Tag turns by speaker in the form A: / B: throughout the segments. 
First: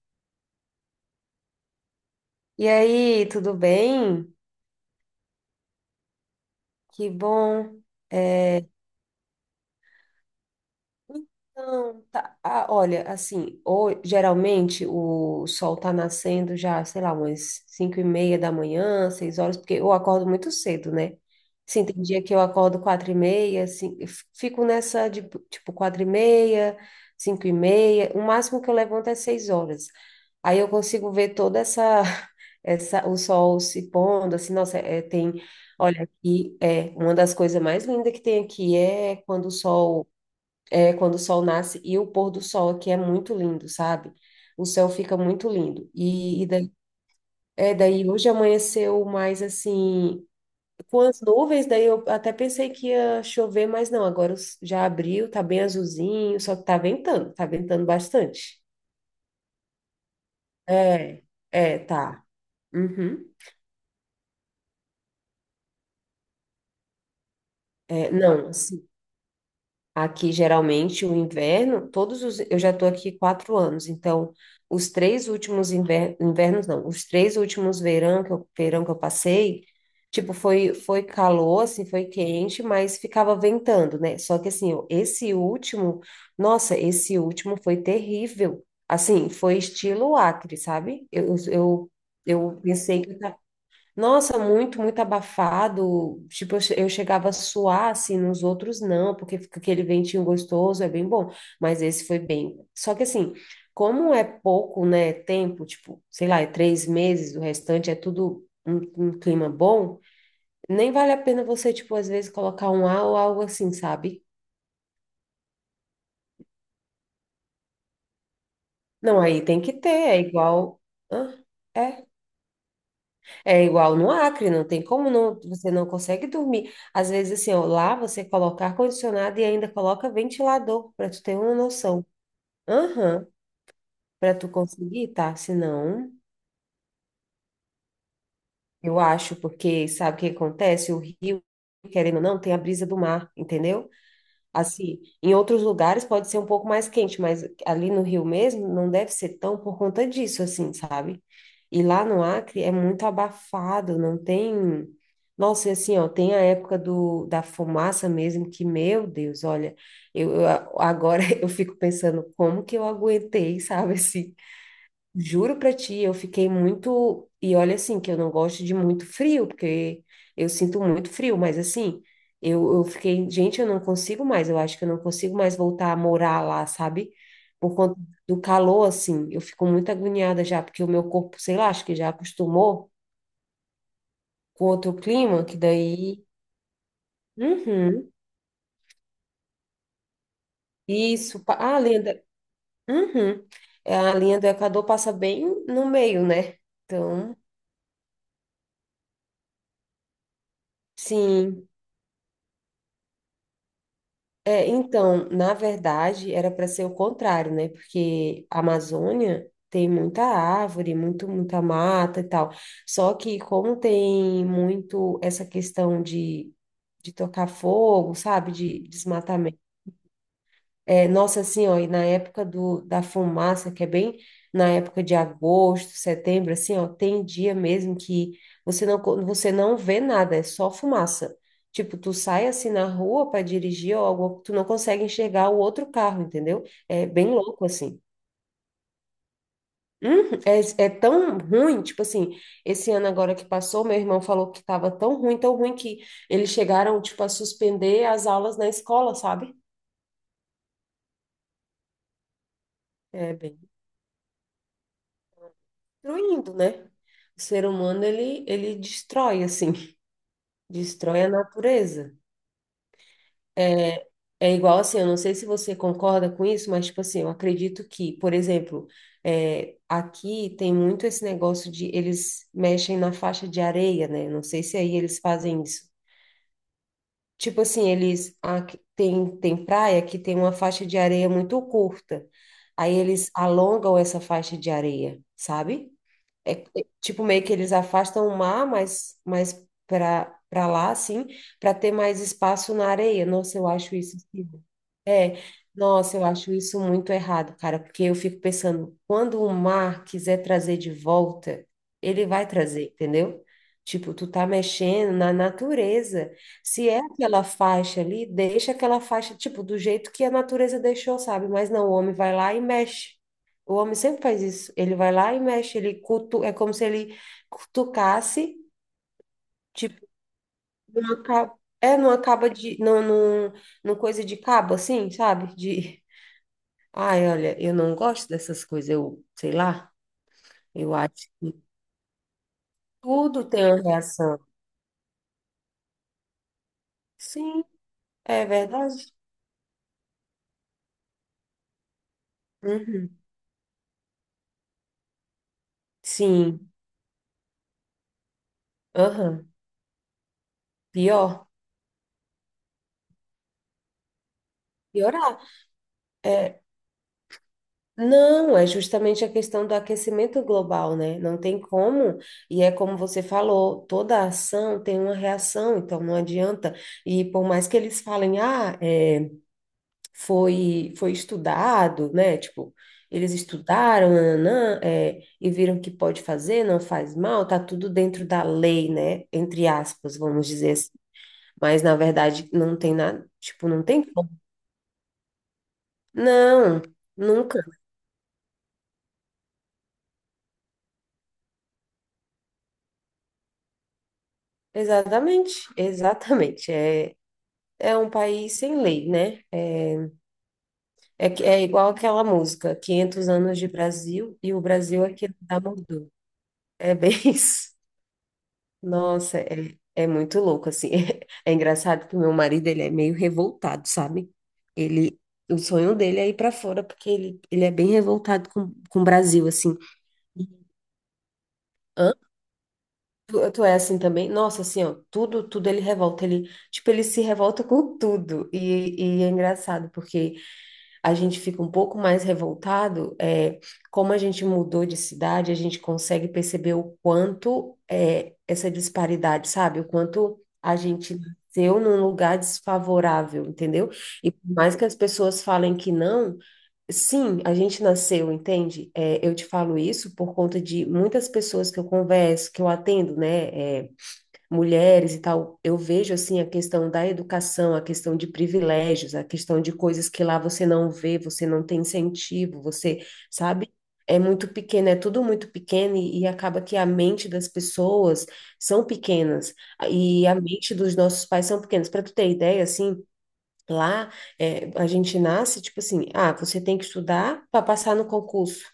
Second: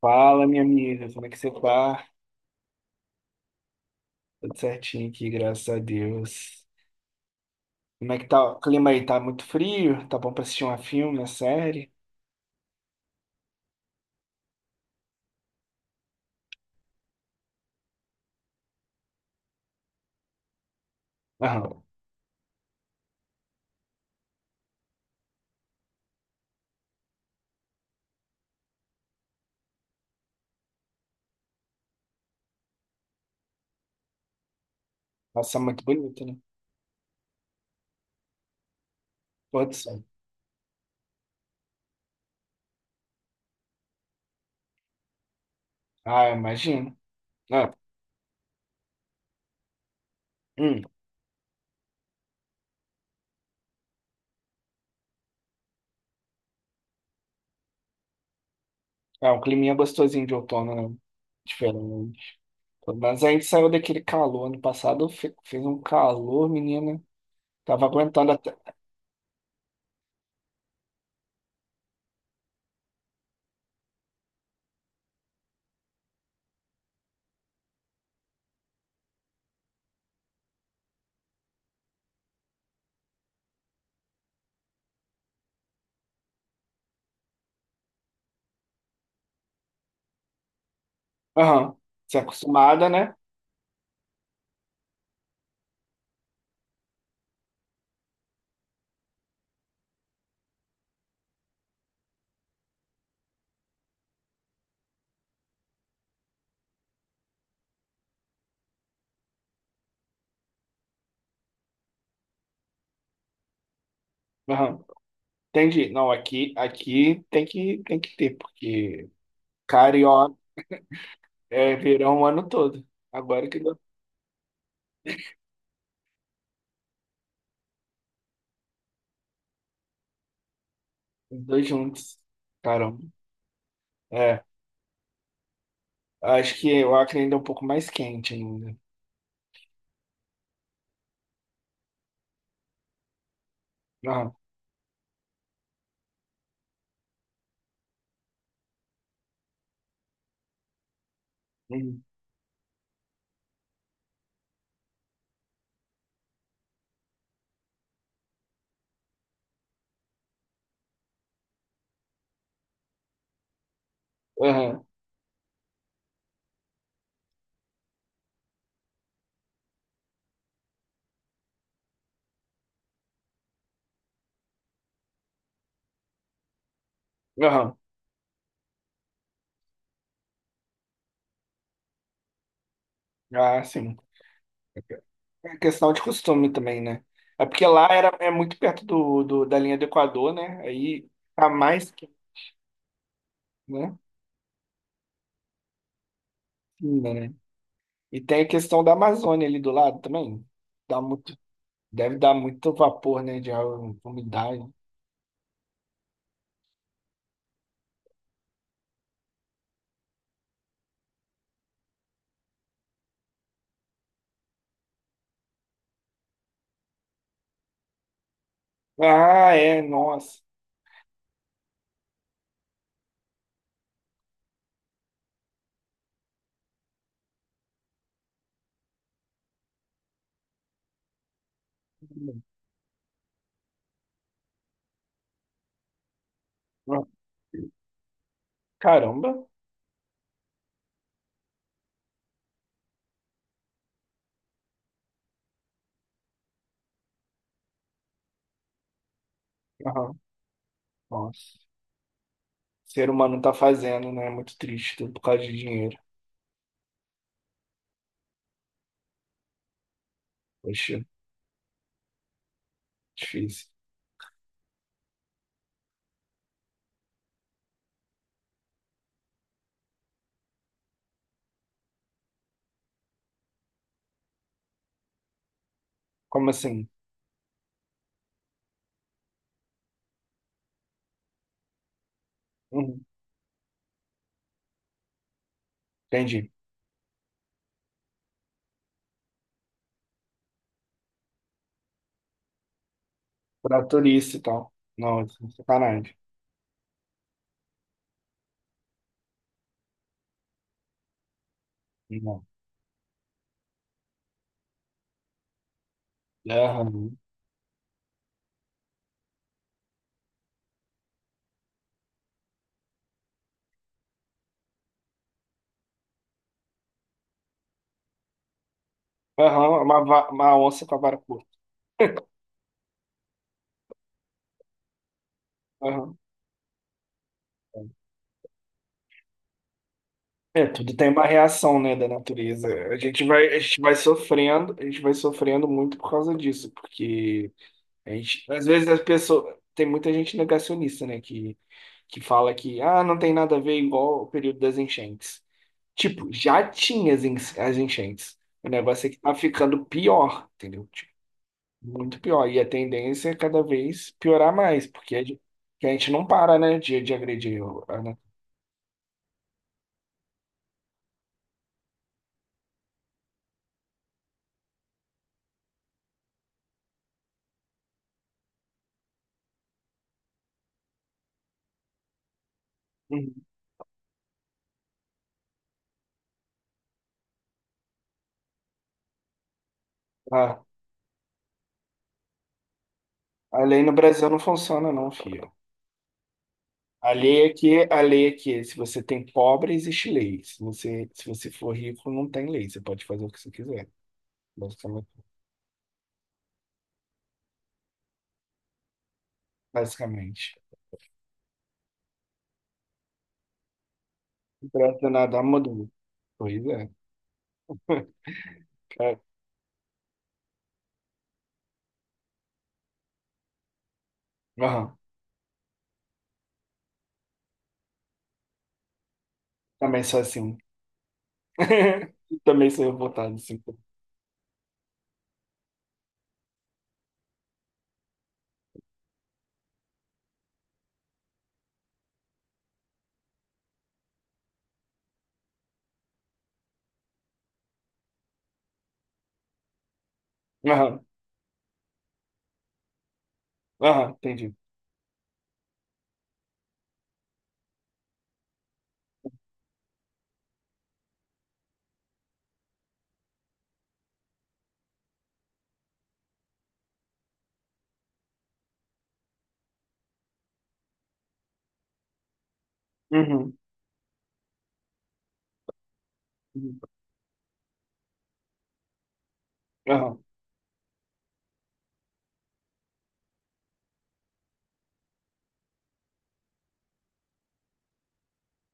A: Fala, minha amiga, como é que você tá?
B: E aí, tudo bem?
A: Tudo certinho aqui, graças a Deus.
B: Que bom.
A: Como é que tá o
B: É,
A: clima aí? Tá muito frio? Tá bom pra assistir um filme, uma série?
B: então, tá. Ah, olha, assim, ou, geralmente o sol tá nascendo já, sei lá, umas 5:30 da manhã, 6 horas, porque eu acordo muito cedo, né?
A: Aham.
B: Sim, tem dia que eu acordo 4:30, assim, fico nessa de, tipo, 4:30, 5:30, o máximo que eu levanto é 6 horas. Aí eu consigo ver toda essa, o sol se pondo, assim, nossa, tem,
A: Nossa, muito
B: olha,
A: bonito, né?
B: aqui, uma das coisas mais lindas que tem aqui é quando o
A: Pôr do sol.
B: sol quando o sol nasce e o pôr do sol aqui é muito lindo, sabe? O céu fica muito lindo.
A: Ah, eu
B: E daí,
A: imagino. Ah,
B: daí hoje amanheceu mais assim,
A: hum.
B: com as nuvens, daí eu até pensei que ia chover, mas não, agora já abriu, tá bem azulzinho, só que tá ventando bastante.
A: É um climinha gostosinho de outono, né?
B: É, tá.
A: Diferente. Mas a
B: Uhum.
A: gente saiu daquele calor. Ano passado fez um calor, menina. Tava aguentando
B: Não,
A: até.
B: assim. Aqui, geralmente, o inverno, eu já estou aqui 4 anos, então, os três últimos inver, invernos, não, os três últimos verão verão que eu passei, tipo, foi calor, assim, foi quente, mas ficava ventando, né? Só que, assim, esse último, nossa, esse último foi terrível. Assim, foi estilo Acre, sabe? Eu,
A: Aham.
B: eu,
A: Você é
B: eu
A: acostumada,
B: pensei que
A: né?
B: eu nossa, muito, muito abafado. Tipo, eu chegava a suar, assim, nos outros não, porque fica aquele ventinho gostoso, é bem bom. Mas esse foi bem. Só que, assim, como é pouco, né, tempo, tipo, sei lá, é 3 meses, o restante é tudo um, um clima bom, nem vale a pena você, tipo, às vezes colocar um A ou algo assim, sabe?
A: Aham. Entendi. Não, aqui, aqui tem que ter, porque
B: Não, aí tem que ter, é
A: carioca
B: igual. Hã?
A: é
B: É.
A: verão o ano todo. Agora que
B: É
A: deu
B: igual no Acre, não tem como não, você não consegue dormir. Às vezes, assim, ó, lá você coloca ar-condicionado e ainda coloca ventilador, para tu ter
A: os
B: uma
A: dois
B: noção.
A: juntos. Caramba.
B: Aham, para
A: É.
B: tu conseguir, tá? Senão,
A: Acho que o Acre ainda é um pouco mais quente ainda.
B: eu acho, porque sabe o que acontece? O rio, querendo ou não, tem a brisa do mar, entendeu?
A: Aham.
B: Assim, em outros lugares pode ser um pouco mais quente, mas ali no Rio mesmo não deve ser tão por conta disso, assim, sabe? E
A: Uhum.
B: lá no Acre é muito abafado, não tem. Nossa, e assim, ó, tem a época da fumaça mesmo, que, meu Deus, olha, eu, eu- agora eu fico pensando como que eu aguentei, sabe, assim,
A: Aham.
B: juro pra ti, eu fiquei muito. E olha assim, que eu não gosto de muito frio, porque eu sinto muito frio, mas assim, eu fiquei, gente, eu não consigo mais, eu acho que eu não consigo mais voltar a morar lá, sabe? Por
A: Aham.
B: conta do calor, assim, eu fico muito agoniada já, porque o meu corpo, sei lá, acho que já acostumou
A: Ah, sim.
B: com outro clima,
A: É
B: que
A: questão de
B: daí.
A: costume também, né? É porque lá era,
B: Uhum.
A: é muito perto do, da linha do Equador, né? Aí
B: Isso,
A: tá
B: ah, a
A: mais
B: linha
A: quente,
B: do... Uhum.
A: né?
B: É, a linha do Equador passa bem no meio, né?
A: Ainda, né?
B: Então,
A: E tem a questão da Amazônia ali do lado também. Dá muito,
B: sim.
A: deve dar muito vapor, né? De umidade.
B: É, então, na verdade, era para ser o contrário, né? Porque a Amazônia tem muita árvore, muito, muita mata e tal. Só que como tem muito essa questão de tocar fogo, sabe? De
A: Ah, é, nossa.
B: nossa, assim, ó, e na época da fumaça, que é bem na época de agosto, setembro, assim, ó, tem dia mesmo que você não vê nada, é só fumaça. Tipo, tu sai assim na rua para dirigir ou algo, tu não consegue enxergar o outro carro, entendeu?
A: Ah,
B: É bem louco, assim.
A: caramba.
B: É tão ruim, tipo assim, esse ano agora que passou, meu irmão falou que tava tão ruim que eles chegaram, tipo, a suspender as aulas na escola, sabe?
A: Aham. Nossa. O ser
B: É
A: humano tá
B: bem
A: fazendo, né? É muito triste, tudo por causa de dinheiro.
B: destruindo, né? O ser humano, ele destrói, assim,
A: Poxa,
B: destrói a natureza.
A: difícil.
B: É igual assim, eu não sei se você concorda com isso, mas, tipo assim, eu acredito que, por exemplo, aqui tem muito esse negócio de eles mexem na faixa de areia, né? Não sei se aí eles fazem isso.
A: Como assim?
B: Tipo assim, tem, tem praia que tem uma faixa de areia muito curta. Aí
A: Uhum.
B: eles alongam essa faixa de areia, sabe?
A: Entendi.
B: É, é, tipo, meio que eles afastam o mar, mas para lá, assim, para ter mais espaço na areia. Nossa, eu
A: Pra
B: acho isso,
A: turista e
B: assim,
A: tal. Não,
B: é,
A: isso é sacanagem.
B: nossa, eu acho isso muito errado, cara, porque eu fico pensando, quando o mar quiser trazer de volta, ele
A: Não.
B: vai trazer, entendeu? Tipo, tu tá mexendo na natureza. Se é
A: Aham.
B: aquela faixa ali, deixa aquela faixa, tipo, do jeito que a natureza deixou, sabe? Mas não, o homem vai lá e mexe. O homem sempre faz isso. Ele vai lá e mexe, ele cutu... é como se ele cutucasse,
A: Aham, é
B: tipo,
A: uma, uma onça com a vara
B: numa
A: curta.
B: ca- é numa caba de. Num, numa coisa de cabo, assim, sabe? De.
A: Aham.
B: Ai, olha, eu não gosto dessas coisas, eu sei lá,
A: É,
B: eu
A: tudo tem
B: acho
A: uma
B: que
A: reação, né, da natureza.
B: tudo
A: A
B: tem
A: gente
B: uma
A: vai
B: reação.
A: sofrendo, a gente vai sofrendo muito por causa disso, porque
B: Sim,
A: a
B: é
A: gente, às vezes as
B: verdade.
A: pessoas, tem muita gente negacionista, né, que fala que ah, não
B: Uhum.
A: tem nada a ver igual o período das enchentes. Tipo, já
B: Sim,
A: tinha as as enchentes. O negócio é que tá
B: aham.
A: ficando pior, entendeu? Tipo,
B: Pior.
A: muito pior. E a tendência é cada vez piorar mais, porque a
B: Piorar.
A: gente, que a gente não para,
B: É,
A: né, de agredir. A, né?
B: Não, é justamente a questão do aquecimento global, né? Não tem como, e é como você falou, toda ação tem uma reação, então não adianta. E por mais que eles falem, ah, foi estudado, né? Tipo, eles
A: Uhum.
B: estudaram, nananã, e viram que pode fazer, não faz mal, tá tudo dentro da lei, né? Entre aspas, vamos
A: a,
B: dizer assim. Mas na verdade não tem nada,
A: a
B: tipo,
A: lei
B: não
A: no
B: tem como.
A: Brasil não funciona, não, filho.
B: Não,
A: A lei é
B: nunca.
A: que, a lei é que se você tem pobre, existe lei. Se você, se você for rico, não tem lei. Você pode fazer o que você quiser, basicamente.
B: Exatamente, exatamente. É um país sem lei, né?
A: Basicamente.
B: É igual aquela música, 500 anos de Brasil e o
A: Não
B: Brasil
A: presta
B: aqui
A: nada
B: da
A: mudou.
B: mudou.
A: Pois é.
B: É bem isso.
A: Cara,
B: Nossa, é muito louco, assim. É, engraçado que o meu marido, ele é meio revoltado, sabe?
A: aham,
B: Ele, o sonho dele é ir para fora, porque ele é bem revoltado com o Brasil, assim.
A: também sou assim.
B: Hã?
A: Também sou revoltado, assim.
B: Tu é assim também? Nossa, assim, ó, tudo ele revolta, ele, tipo, ele se revolta com tudo, e é engraçado, porque a gente fica um pouco mais revoltado, é, como a gente mudou de cidade, a gente consegue perceber o quanto é, essa disparidade, sabe? O quanto a
A: Aham,
B: gente nasceu num lugar desfavorável, entendeu?
A: aham,
B: E por
A: entendi.
B: mais que as pessoas falem que não, sim, a gente nasceu, entende? É, eu te falo isso por conta de muitas pessoas que eu converso, que eu atendo, né? É, mulheres e tal, eu vejo assim a questão da educação, a questão de privilégios, a questão de coisas que lá você não vê, você não tem incentivo, você,
A: Uhum,
B: sabe? É muito pequeno, é tudo muito pequeno e acaba que
A: uhum,
B: a mente das pessoas são pequenas
A: aham,
B: e a mente dos nossos pais são pequenas. Para tu ter ideia, assim, lá é, a gente nasce tipo assim, ah, você tem que estudar para passar no concurso.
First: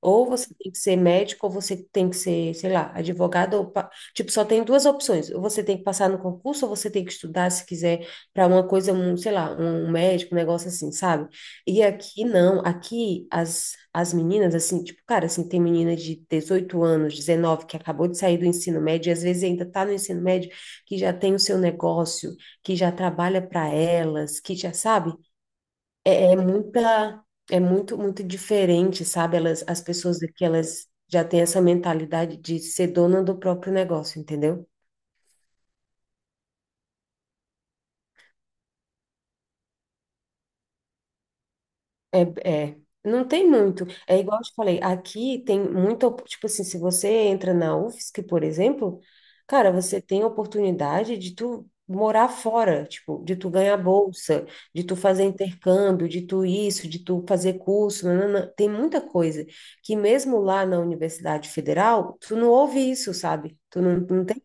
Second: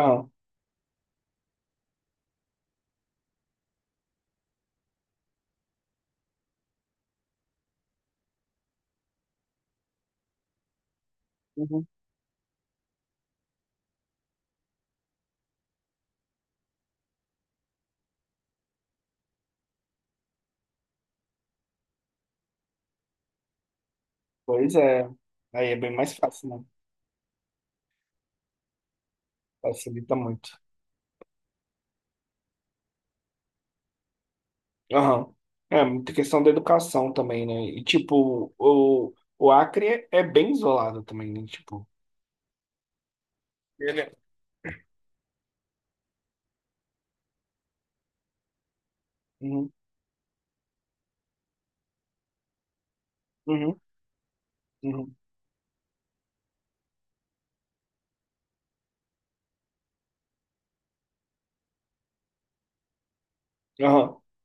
B: Ou você tem que ser médico, ou você tem que ser, sei lá, advogado. Tipo, só tem duas opções. Ou você tem que passar no concurso, ou você tem que estudar, se quiser, para uma coisa, um, sei lá, um médico, um negócio assim, sabe? E
A: uhum.
B: aqui não. Aqui as meninas, assim, tipo, cara, assim, tem menina de 18 anos, 19 que acabou de sair do ensino médio, e às vezes ainda tá no ensino médio, que já tem o seu negócio, que já trabalha para elas, que já
A: Pois é,
B: sabe?
A: aí é bem mais
B: É, é
A: fácil, né?
B: muita, é muito, muito diferente, sabe? Elas, as
A: Facilita
B: pessoas aqui,
A: muito.
B: elas já têm essa mentalidade de ser dona do próprio negócio, entendeu?
A: Aham. É, muita questão da educação também, né? E, tipo, o Acre é bem isolado também, né? Tipo,
B: É, é. Não tem muito.
A: ele é...
B: É igual eu te falei, aqui tem tipo assim, se você entra na UFSC, por exemplo,
A: Uhum,
B: cara, você tem a oportunidade de tu morar fora, tipo, de tu ganhar
A: uhum,
B: bolsa, de tu
A: uhum.
B: fazer intercâmbio, de tu isso, de tu fazer curso, nanana. Tem muita coisa que mesmo lá na Universidade Federal, tu não ouve isso, sabe? Tu não,
A: Aham,
B: não tem.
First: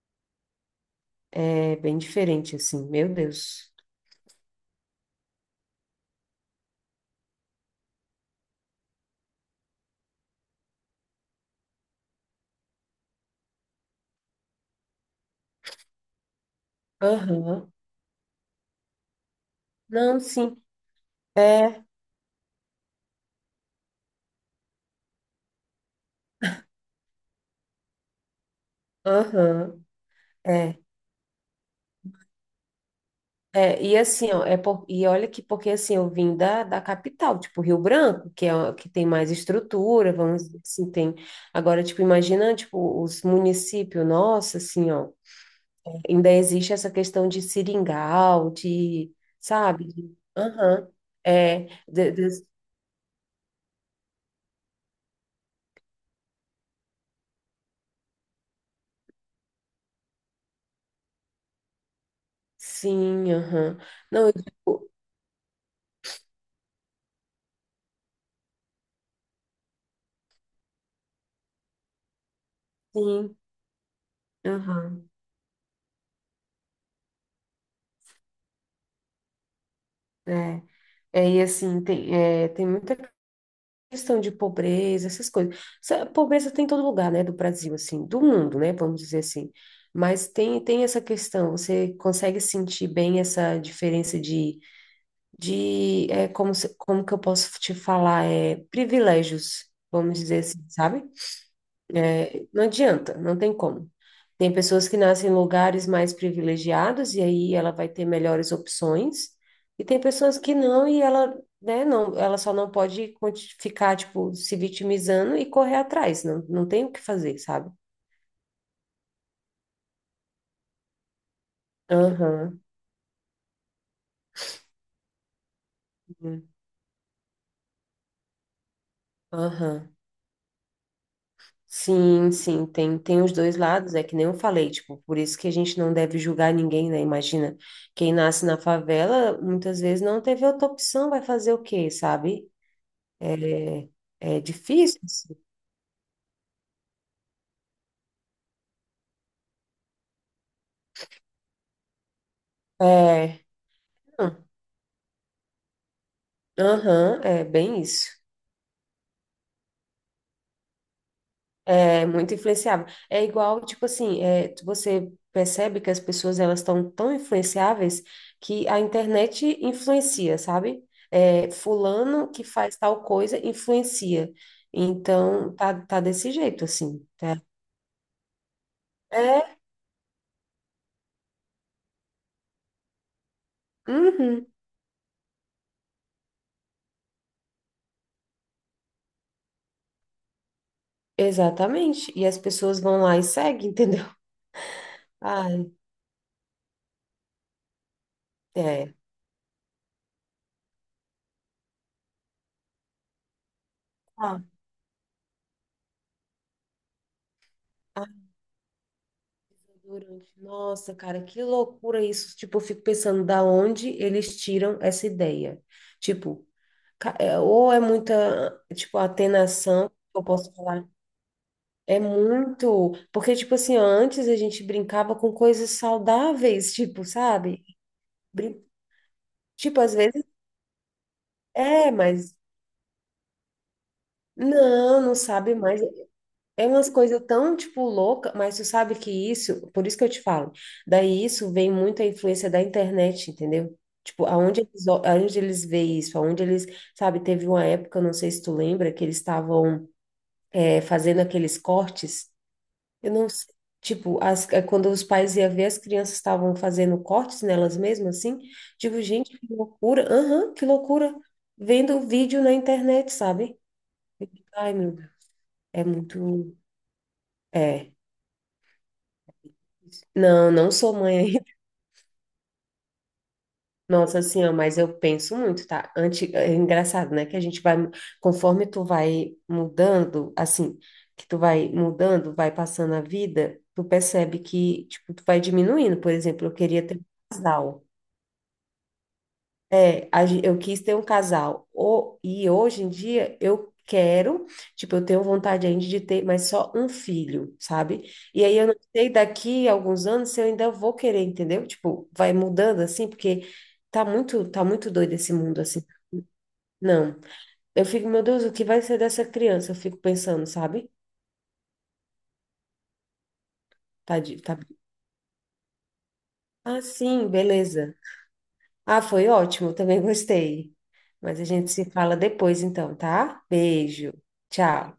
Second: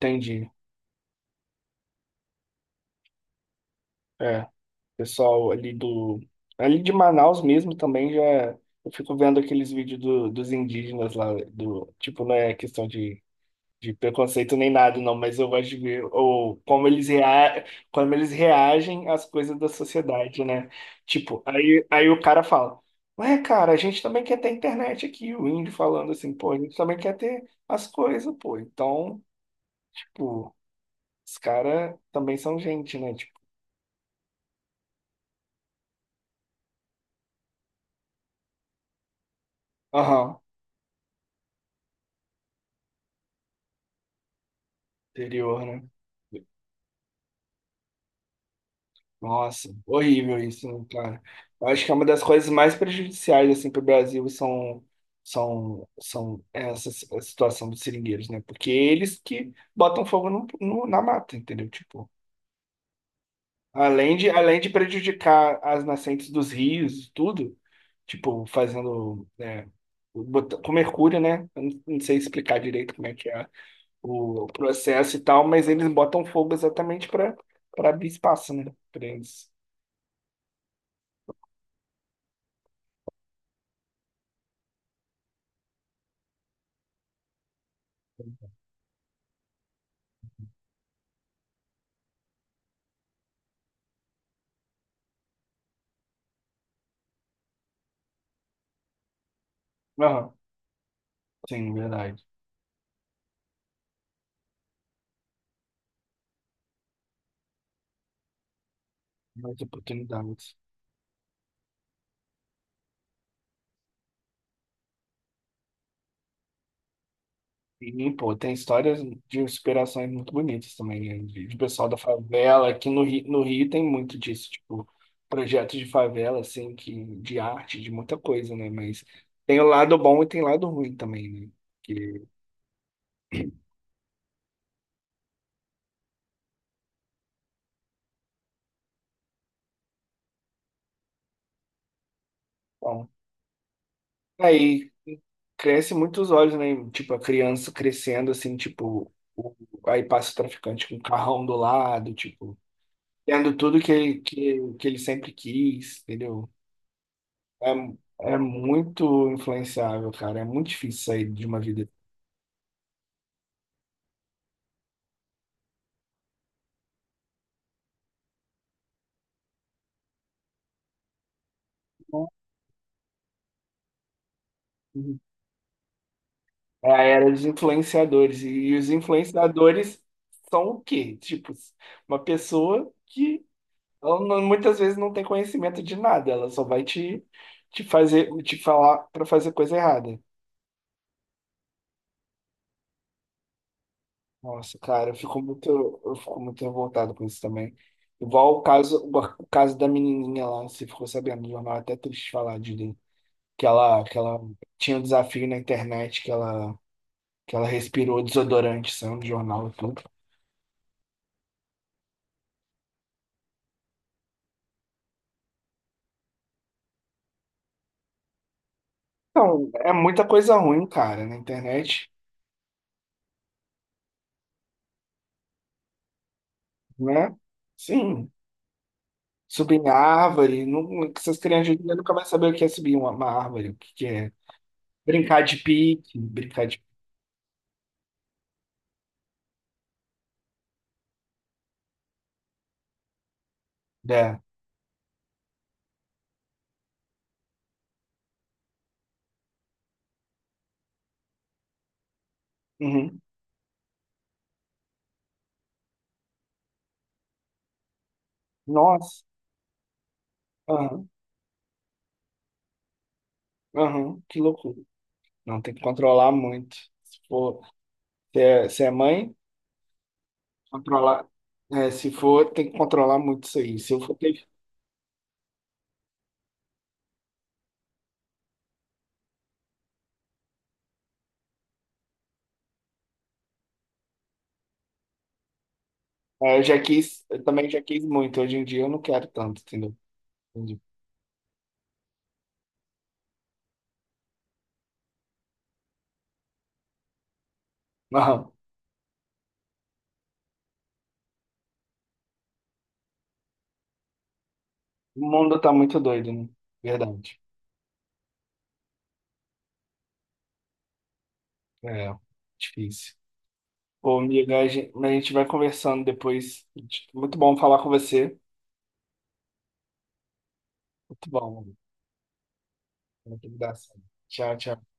A: entendi.
B: É bem diferente, assim, meu Deus.
A: É. Pessoal ali do. Ali de Manaus mesmo também já. Eu fico vendo aqueles vídeos dos indígenas lá, do, tipo, não é questão de preconceito nem nada, não, mas eu gosto de ver ou, como eles,
B: Aham.
A: como eles reagem às coisas da
B: Não,
A: sociedade,
B: sim.
A: né? Tipo,
B: É,
A: aí, aí o cara fala, ué, cara, a gente também quer ter internet aqui, o índio falando assim, pô, a gente também quer ter as coisas, pô. Então,
B: aham.
A: tipo,
B: É.
A: os caras também são gente, né? Tipo,
B: E assim, ó, é por, e olha que porque assim, eu vim da capital, tipo Rio Branco, que que tem mais estrutura,
A: aham,
B: vamos dizer assim, tem. Agora, tipo, imagina, tipo, os municípios, nossa, assim, ó,
A: interior, né?
B: ainda existe essa questão de seringal, de,
A: Nossa,
B: sabe?
A: horrível isso, né,
B: Aham.
A: cara?
B: é,
A: Eu acho que é uma
B: de-
A: das
B: de-
A: coisas mais prejudiciais assim para o Brasil são são essa a situação dos seringueiros, né? Porque eles que botam fogo no, na mata, entendeu? Tipo,
B: sim, aham. Não, eu
A: além de
B: digo,
A: prejudicar as nascentes dos rios, e tudo, tipo, fazendo né, com mercúrio, né? Eu não sei explicar direito como é que
B: sim,
A: é o
B: aham.
A: processo e tal, mas eles botam fogo exatamente para para abrir espaço, né? Para eles.
B: é, e assim, tem, é, tem muita questão de pobreza, essas coisas. Essa pobreza tem em todo lugar, né, do Brasil, assim, do mundo, né, vamos dizer assim. Mas tem, tem essa questão, você consegue sentir bem essa diferença de é, como, como que eu posso te falar, é, privilégios, vamos
A: Aham.
B: dizer assim, sabe?
A: Sim, verdade.
B: Não adianta, não tem como. Tem pessoas que nascem em lugares mais privilegiados e aí ela vai ter melhores opções,
A: Muitas
B: e tem pessoas que
A: oportunidades.
B: não e ela, né, não, ela só não pode ficar, tipo, se vitimizando e correr atrás, não, não tem o que fazer, sabe?
A: E, pô, tem histórias de inspirações muito bonitas também, né? De pessoal da
B: Aham,
A: favela. Aqui no Rio, no Rio tem muito disso, tipo, projetos de favela,
B: uhum,
A: assim, que, de arte, de muita coisa, né? Mas tem o
B: aham.
A: lado bom e tem o lado ruim também, né? Que,
B: Sim, sim, tem, tem os dois lados, é que nem eu falei, tipo, por isso que a gente não deve julgar ninguém, né? Imagina, quem nasce na favela, muitas vezes não teve outra opção, vai fazer o quê, sabe?
A: bom,
B: É, é
A: aí
B: difícil, assim.
A: cresce muito os olhos, né? Tipo, a criança crescendo, assim, tipo, aí passa o traficante com o carrão do lado, tipo,
B: É,
A: tendo tudo
B: não,
A: que ele sempre quis, entendeu?
B: aham, é
A: É,
B: bem isso.
A: é muito influenciável, cara. É muito difícil sair de uma vida.
B: É muito influenciável. É igual, tipo assim, você percebe que as pessoas elas estão tão influenciáveis que a internet influencia, sabe?
A: Assim.
B: Fulano que faz tal coisa influencia.
A: Uhum.
B: Então, tá, tá desse jeito,
A: É a
B: assim,
A: era
B: tá?
A: dos influenciadores. E os
B: É,
A: influenciadores são o quê? Tipo, uma pessoa que ela não-
B: uhum,
A: muitas vezes não tem conhecimento de nada. Ela só vai te, te fazer, te falar pra fazer coisa errada.
B: exatamente. E as pessoas vão lá e seguem, entendeu?
A: Nossa, cara,
B: Ai,
A: eu fico muito revoltado com isso também. Igual
B: é.
A: o caso da menininha lá, você ficou sabendo no jornal, é até triste falar de que ela
B: Ah.
A: tinha um desafio na internet, que ela respirou desodorante, saiu no jornal e tudo.
B: Nossa, cara, que loucura isso. Tipo, eu fico pensando da onde eles tiram essa ideia. Tipo, ou é muita, tipo,
A: Então,
B: atenação,
A: é
B: eu
A: muita
B: posso
A: coisa
B: falar.
A: ruim, cara, na
B: É
A: internet,
B: muito, porque, tipo assim, ó, antes a gente brincava com coisas saudáveis, tipo,
A: né?
B: sabe?
A: Sim,
B: Brin-
A: subir
B: Tipo,
A: em
B: às vezes,
A: árvore, não, essas crianças hoje em dia nunca vai
B: mas
A: saber o que é subir uma árvore, o que que é
B: não, não
A: brincar
B: sabe
A: de
B: mais
A: pique, brincar
B: é
A: de...
B: umas coisas tão, tipo, louca, mas tu sabe que isso, por isso que eu te falo, daí isso vem muito a influência da internet, entendeu? Tipo,
A: É.
B: aonde eles, aonde eles veem isso, aonde eles, sabe, teve uma época, não sei se tu lembra, que eles estavam fazendo aqueles cortes, eu
A: Uhum.
B: não sei, tipo, quando os pais iam ver, as crianças estavam fazendo cortes nelas mesmas, assim, tipo,
A: Nossa,
B: gente, que loucura, aham, que
A: aham,
B: loucura, vendo vídeo na internet, sabe?
A: aham, que
B: Ai,
A: loucura.
B: meu Deus,
A: Não, tem que
B: é
A: controlar
B: muito,
A: muito. Se for,
B: é...
A: se é, se é mãe,
B: Não, não sou
A: controlar...
B: mãe.
A: É, se for, tem que controlar muito isso aí. Se eu for
B: Nossa, assim,
A: ter
B: ó, mas eu penso muito, tá? Antes, é engraçado, né? Que a gente vai, conforme tu vai mudando, assim, que tu vai mudando, vai passando a vida, tu percebe que, tipo, tu vai diminuindo. Por exemplo, eu
A: É, eu já
B: queria ter um
A: quis, eu também já
B: casal.
A: quis muito. Hoje em dia eu não quero tanto, entendeu?
B: Eu
A: Entendi.
B: quis ter um casal. O, e hoje em dia eu quero, tipo, eu tenho vontade ainda de ter, mas só um filho, sabe? E
A: Não,
B: aí eu não sei daqui a alguns anos se eu ainda vou querer, entendeu? Tipo, vai mudando assim, porque tá muito, tá muito doido
A: o
B: esse
A: mundo
B: mundo
A: tá
B: assim.
A: muito doido, né?
B: Não.
A: Verdade.
B: Eu fico, meu Deus, o que vai ser dessa criança? Eu fico pensando, sabe?
A: É, difícil. Pô, amiga,
B: Tá...
A: a gente vai conversando depois.
B: Ah, sim,
A: Muito bom falar com
B: beleza.
A: você.
B: Ah, foi ótimo, também gostei.
A: Muito
B: Mas a
A: bom.
B: gente
A: Amigo.
B: se fala depois então, tá?
A: Muito engraçado.
B: Beijo.
A: Tchau, tchau.
B: Tchau.